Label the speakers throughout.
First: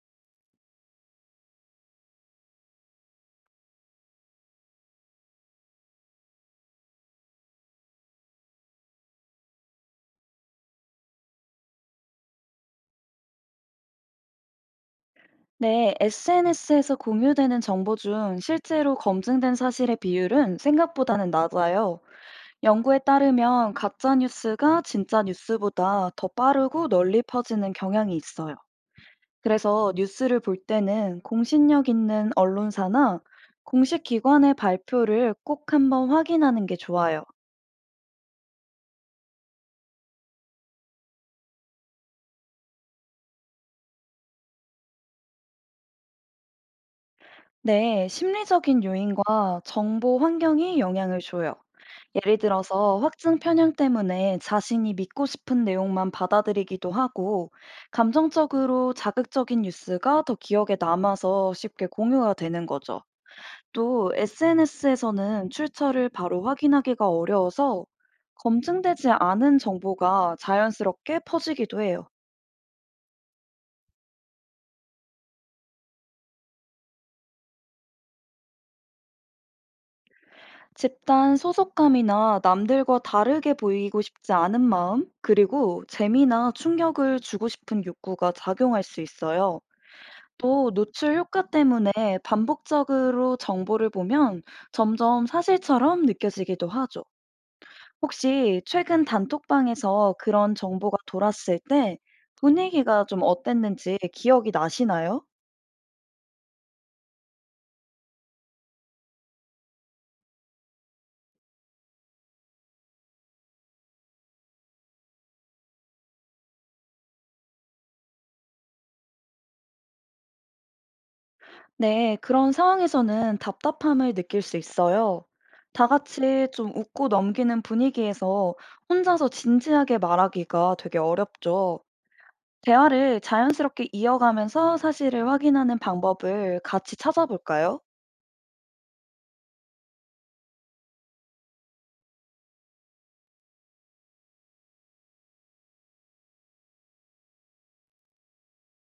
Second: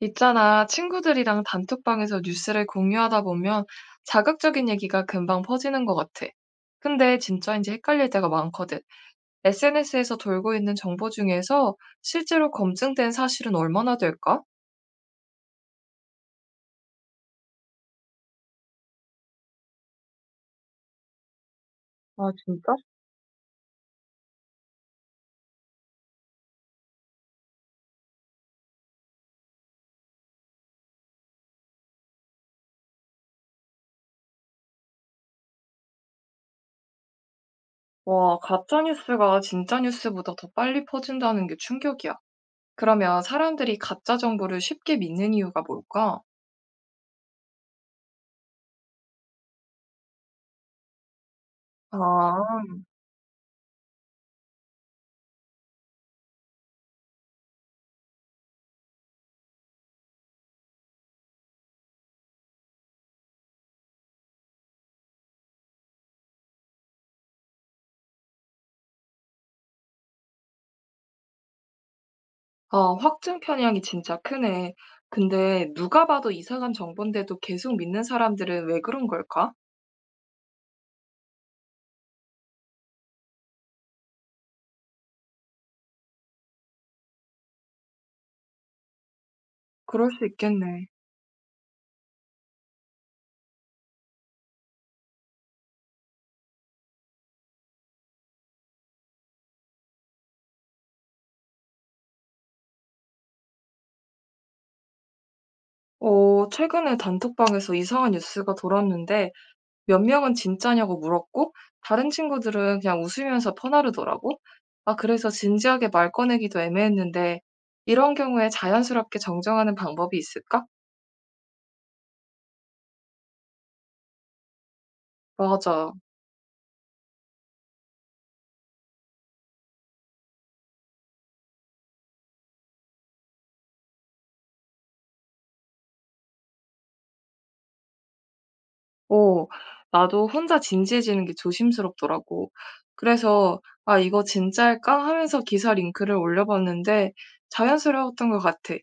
Speaker 1: 있잖아, 친구들이랑 단톡방에서 뉴스를 공유하다 보면 자극적인 얘기가 금방 퍼지는 것 같아. 근데 진짜인지 헷갈릴 때가 많거든. SNS에서 돌고 있는 정보 중에서 실제로 검증된 사실은 얼마나 될까?
Speaker 2: 네, SNS에서 공유되는 정보 중 실제로 검증된 사실의 비율은 생각보다는 낮아요.
Speaker 1: 아, 진짜?
Speaker 2: 연구에 따르면 가짜 뉴스가 진짜 뉴스보다 더 빠르고 널리 퍼지는 경향이 있어요. 그래서 뉴스를 볼 때는 공신력 있는 언론사나 공식 기관의 발표를 꼭 한번 확인하는 게 좋아요.
Speaker 1: 와, 가짜 뉴스가 진짜 뉴스보다 더 빨리 퍼진다는 게 충격이야. 그러면 사람들이 가짜 정보를 쉽게 믿는 이유가 뭘까?
Speaker 2: 네, 심리적인 요인과 정보 환경이 영향을 줘요.
Speaker 1: 아,
Speaker 2: 예를 들어서 확증 편향 때문에 자신이 믿고 싶은 내용만 받아들이기도 하고, 감정적으로 자극적인 뉴스가 더 기억에 남아서 쉽게 공유가 되는 거죠. 또 SNS에서는 출처를 바로 확인하기가 어려워서 검증되지 않은 정보가 자연스럽게 퍼지기도 해요.
Speaker 1: 아 확증 편향이 진짜 크네. 근데 누가 봐도 이상한 정보인데도 계속 믿는 사람들은 왜 그런 걸까?
Speaker 2: 집단 소속감이나 남들과 다르게 보이고 싶지 않은 마음, 그리고 재미나 충격을 주고 싶은 욕구가 작용할 수 있어요.
Speaker 1: 그럴 수
Speaker 2: 또
Speaker 1: 있겠네.
Speaker 2: 노출 효과 때문에 반복적으로 정보를 보면 점점 사실처럼 느껴지기도 하죠. 혹시 최근 단톡방에서 그런 정보가 돌았을 때 분위기가 좀 어땠는지 기억이 나시나요?
Speaker 1: 어, 최근에 단톡방에서 이상한 뉴스가 돌았는데 몇 명은 진짜냐고 물었고 다른 친구들은 그냥 웃으면서 퍼나르더라고. 아, 그래서 진지하게 말 꺼내기도 애매했는데 이런 경우에 자연스럽게 정정하는 방법이 있을까?
Speaker 2: 네, 그런 상황에서는 답답함을 느낄 수 있어요. 다
Speaker 1: 맞아.
Speaker 2: 같이 좀 웃고 넘기는 분위기에서 혼자서 진지하게 말하기가 되게 어렵죠. 대화를 자연스럽게 이어가면서 사실을 확인하는 방법을 같이 찾아볼까요?
Speaker 1: 어. 나도 혼자 진지해지는 게 조심스럽더라고. 그래서 '아 이거 진짜일까?' 하면서 기사 링크를 올려봤는데 자연스러웠던 것 같아.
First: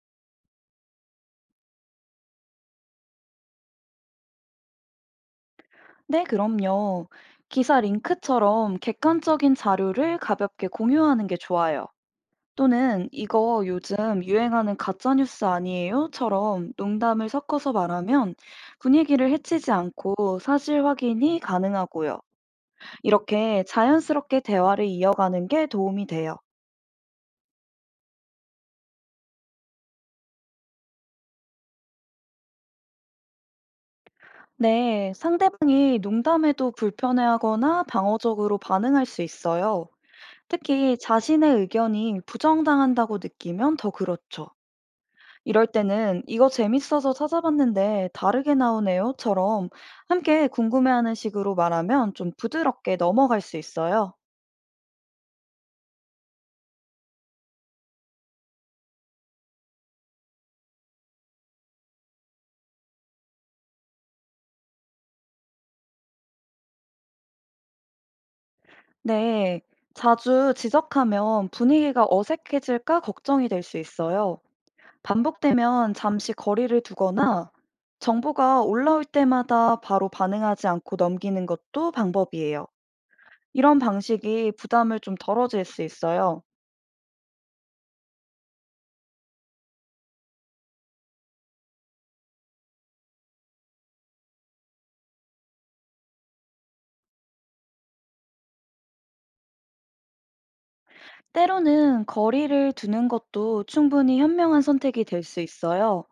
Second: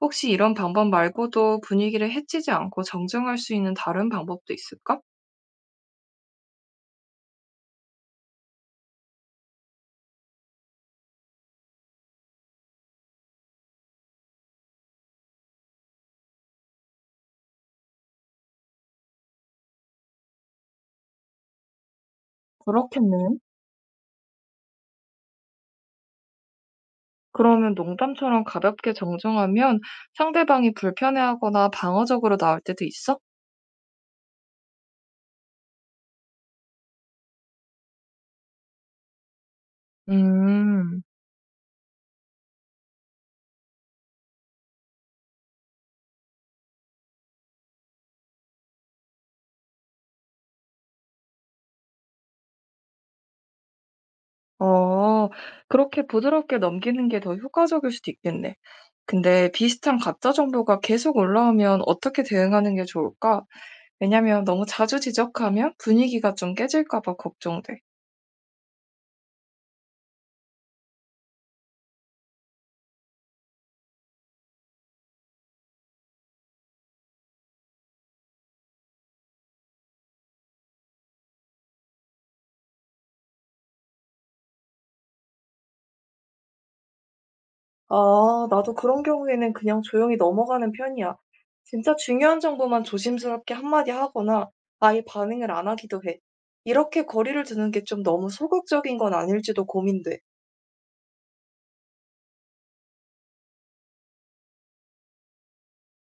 Speaker 1: 혹시 이런 방법 말고도 분위기를 해치지 않고 정정할 수 있는 다른 방법도 있을까?
Speaker 2: 네, 그럼요. 기사 링크처럼 객관적인 자료를 가볍게 공유하는 게 좋아요. 또는 이거 요즘 유행하는 가짜뉴스 아니에요?처럼 농담을 섞어서 말하면 분위기를 해치지 않고 사실 확인이 가능하고요.
Speaker 1: 그렇겠네.
Speaker 2: 이렇게 자연스럽게 대화를 이어가는 게 도움이 돼요.
Speaker 1: 그러면 농담처럼 가볍게 정정하면 상대방이 불편해하거나 방어적으로 나올 때도 있어?
Speaker 2: 네, 상대방이 농담에도 불편해하거나 방어적으로 반응할 수 있어요. 특히
Speaker 1: 음.
Speaker 2: 자신의 의견이 부정당한다고 느끼면 더 그렇죠. 이럴 때는 이거 재밌어서 찾아봤는데 다르게 나오네요처럼 함께 궁금해하는 식으로 말하면 좀 부드럽게 넘어갈 수 있어요.
Speaker 1: 어. 그렇게 부드럽게 넘기는 게 더 효과적일 수도 있겠네. 근데 비슷한 가짜 정보가 계속 올라오면 어떻게 대응하는 게 좋을까? 왜냐면 너무 자주 지적하면 분위기가 좀 깨질까 봐 걱정돼.
Speaker 2: 네, 자주 지적하면 분위기가 어색해질까 걱정이 될 수 있어요. 반복되면 잠시 거리를 두거나 정보가 올라올 때마다 바로 반응하지 않고 넘기는 것도 방법이에요. 이런 방식이 부담을 좀 덜어질 수 있어요.
Speaker 1: 아, 나도 그런 경우에는 그냥 조용히 넘어가는 편이야. 진짜 중요한 정보만 조심스럽게 한마디 하거나 아예 반응을 안 하기도 해. 이렇게 거리를 두는 게 좀 너무 소극적인 건 아닐지도 고민돼.
Speaker 2: 때로는 거리를 두는 것도 충분히 현명한 선택이 될 수 있어요.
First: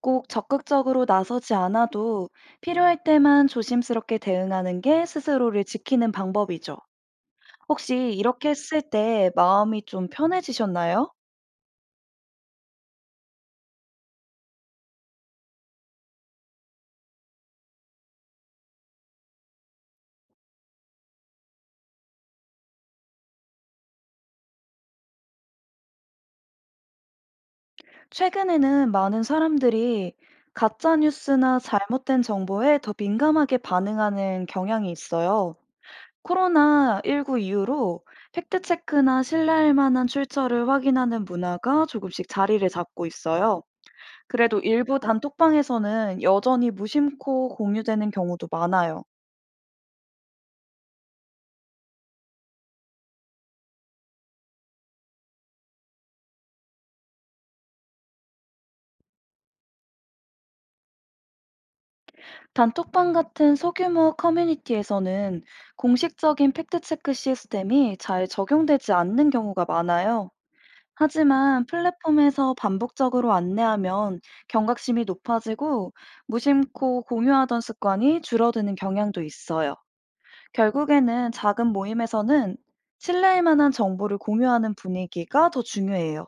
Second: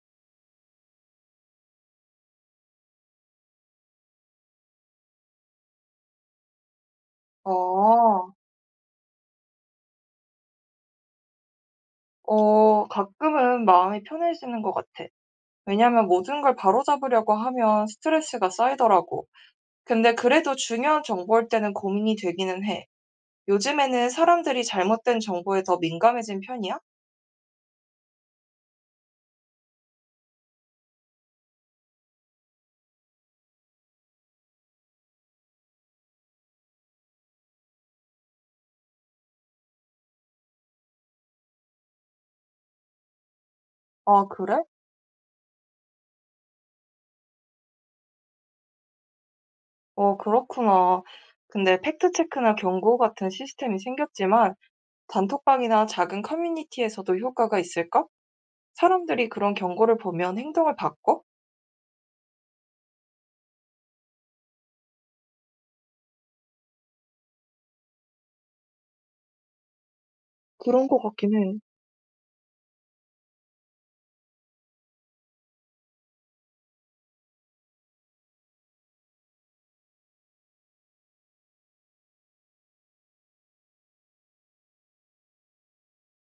Speaker 2: 꼭 적극적으로 나서지 않아도 필요할 때만 조심스럽게 대응하는 게 스스로를 지키는 방법이죠. 혹시
Speaker 1: 아,
Speaker 2: 이렇게 했을 때 마음이 좀 편해지셨나요?
Speaker 1: 어, 가끔은 마음이 편해지는 것 같아. 왜냐면 모든 걸 바로잡으려고 하면 스트레스가 쌓이더라고. 근데 그래도 중요한 정보일 때는 고민이 되기는 해. 요즘에는 사람들이 잘못된 정보에 더 민감해진 편이야?
Speaker 2: 최근에는 많은 사람들이 가짜뉴스나 잘못된 정보에 더 민감하게 반응하는 경향이 있어요. 코로나19 이후로 팩트체크나 신뢰할 만한 출처를 확인하는 문화가 조금씩 자리를 잡고 있어요.
Speaker 1: 아,
Speaker 2: 그래도
Speaker 1: 그래?
Speaker 2: 일부 단톡방에서는 여전히 무심코 공유되는 경우도 많아요.
Speaker 1: 어, 그렇구나. 근데 팩트체크나 경고 같은 시스템이 생겼지만 단톡방이나 작은 커뮤니티에서도 효과가 있을까? 사람들이 그런 경고를 보면 행동을 바꿔?
Speaker 2: 단톡방 같은 소규모 커뮤니티에서는 공식적인 팩트체크 시스템이 잘 적용되지 않는 경우가 많아요.
Speaker 1: 그런 것 같긴 해.
Speaker 2: 하지만 플랫폼에서 반복적으로 안내하면 경각심이 높아지고 무심코 공유하던 습관이 줄어드는 경향도 있어요. 결국에는 작은 모임에서는 신뢰할 만한 정보를 공유하는 분위기가 더 중요해요.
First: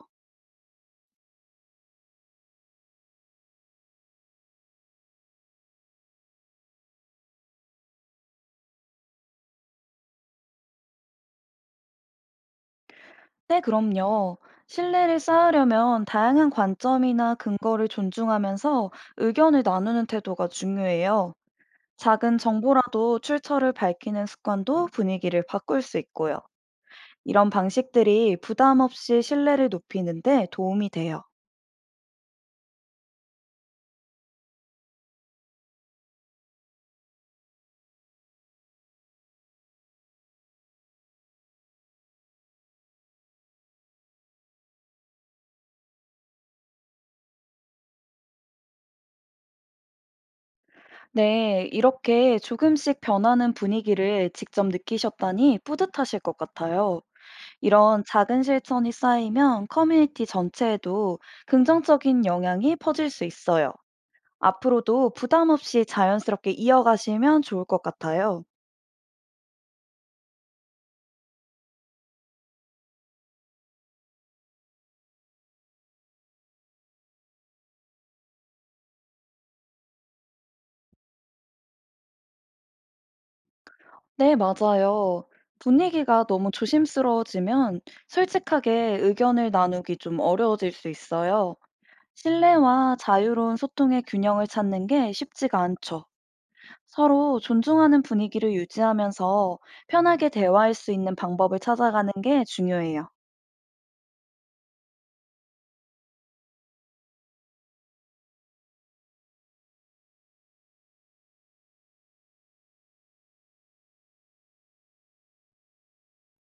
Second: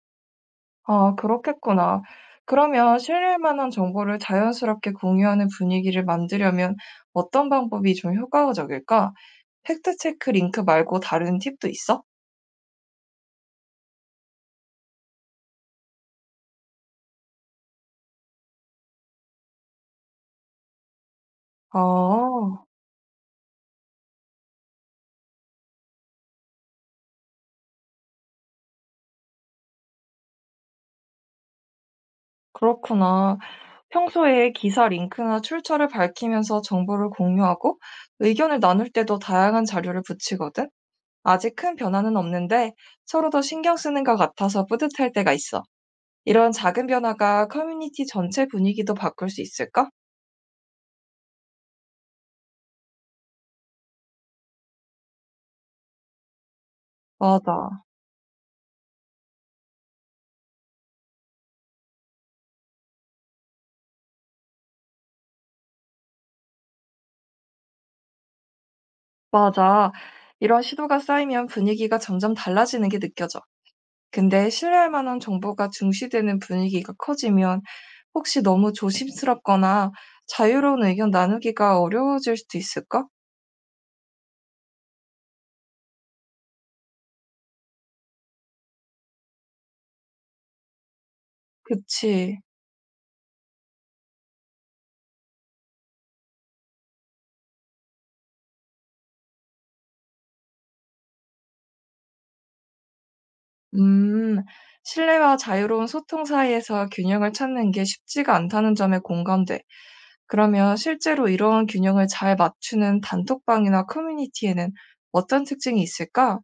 Speaker 1: 아, 그렇겠구나. 그러면 신뢰할 만한 정보를 자연스럽게 공유하는 분위기를 만들려면 어떤 방법이 좀 효과적일까? 팩트 체크 링크 말고 다른 팁도 있어?
Speaker 2: 네, 그럼요. 신뢰를 쌓으려면 다양한 관점이나 근거를 존중하면서 의견을 나누는 태도가 중요해요. 작은
Speaker 1: 아
Speaker 2: 정보라도 출처를 밝히는 습관도 분위기를 바꿀 수 있고요. 이런 방식들이 부담 없이 신뢰를 높이는데 도움이 돼요.
Speaker 1: 그렇구나. 평소에 기사 링크나 출처를 밝히면서 정보를 공유하고 의견을 나눌 때도 다양한 자료를 붙이거든. 아직 큰 변화는 없는데 서로 더 신경 쓰는 것 같아서 뿌듯할 때가 있어. 이런 작은 변화가 커뮤니티 전체 분위기도 바꿀 수 있을까?
Speaker 2: 네, 이렇게 조금씩 변하는 분위기를 직접 느끼셨다니 뿌듯하실 것 같아요.
Speaker 1: 맞아.
Speaker 2: 이런 작은 실천이 쌓이면 커뮤니티 전체에도 긍정적인 영향이 퍼질 수 있어요. 앞으로도 부담 없이 자연스럽게 이어가시면 좋을 것 같아요.
Speaker 1: 맞아. 이런 시도가 쌓이면 분위기가 점점 달라지는 게 느껴져. 근데 신뢰할 만한 정보가 중시되는 분위기가 커지면 혹시 너무 조심스럽거나 자유로운 의견 나누기가 어려워질 수도 있을까?
Speaker 2: 네, 맞아요. 분위기가 너무 조심스러워지면 솔직하게 의견을 나누기 좀 어려워질 수 있어요.
Speaker 1: 그치.
Speaker 2: 신뢰와 자유로운 소통의 균형을 찾는 게 쉽지가 않죠. 서로 존중하는 분위기를 유지하면서 편하게 대화할 수 있는 방법을 찾아가는 게 중요해요.
Speaker 1: 음. 신뢰와 자유로운 소통 사이에서 균형을 찾는 게 쉽지가 않다는 점에 공감돼. 그러면 실제로 이런 균형을 잘 맞추는 단톡방이나 커뮤니티에는 어떤 특징이 있을까?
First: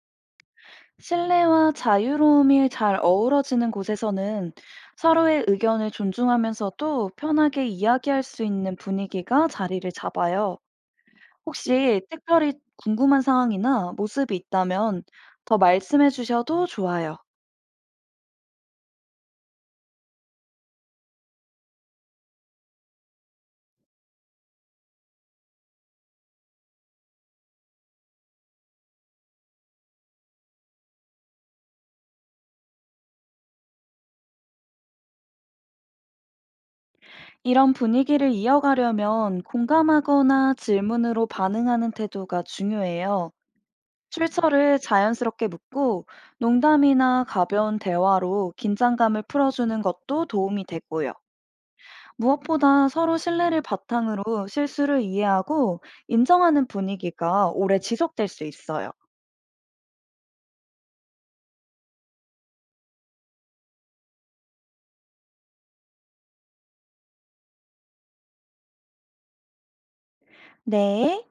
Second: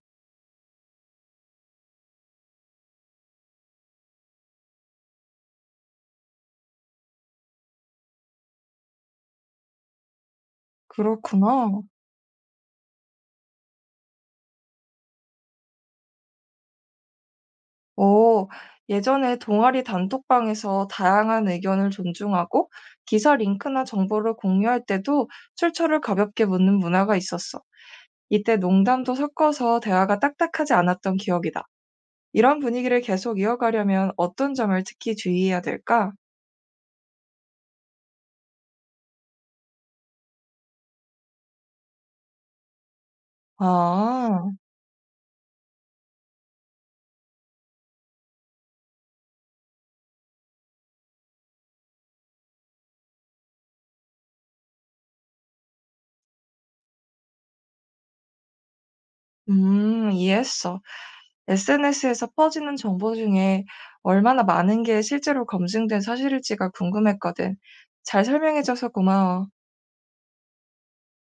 Speaker 2: 신뢰와 자유로움이 잘 어우러지는 곳에서는 서로의 의견을 존중하면서도 편하게 이야기할 수 있는 분위기가 자리를 잡아요.
Speaker 1: 그렇구나.
Speaker 2: 혹시 특별히 궁금한 상황이나 모습이 있다면 더 말씀해 주셔도 좋아요.
Speaker 1: 오, 예전에 동아리 단톡방에서 다양한 의견을 존중하고 기사 링크나 정보를 공유할 때도 출처를 가볍게 묻는 문화가 있었어. 이때 농담도 섞어서 대화가 딱딱하지 않았던 기억이다. 이런 분위기를 계속 이어가려면 어떤 점을 특히 주의해야 될까?
Speaker 2: 이런 분위기를 이어가려면 공감하거나 질문으로 반응하는 태도가 중요해요.
Speaker 1: 아,
Speaker 2: 출처를 자연스럽게 묻고 농담이나 가벼운 대화로 긴장감을 풀어주는 것도 도움이 되고요. 무엇보다 서로 신뢰를 바탕으로 실수를 이해하고 인정하는 분위기가 오래 지속될 수 있어요.
Speaker 1: 이해했어. SNS에서 퍼지는 정보 중에 얼마나 많은 게 실제로 검증된 사실일지가 궁금했거든. 잘 설명해줘서 고마워.
Speaker 2: 네.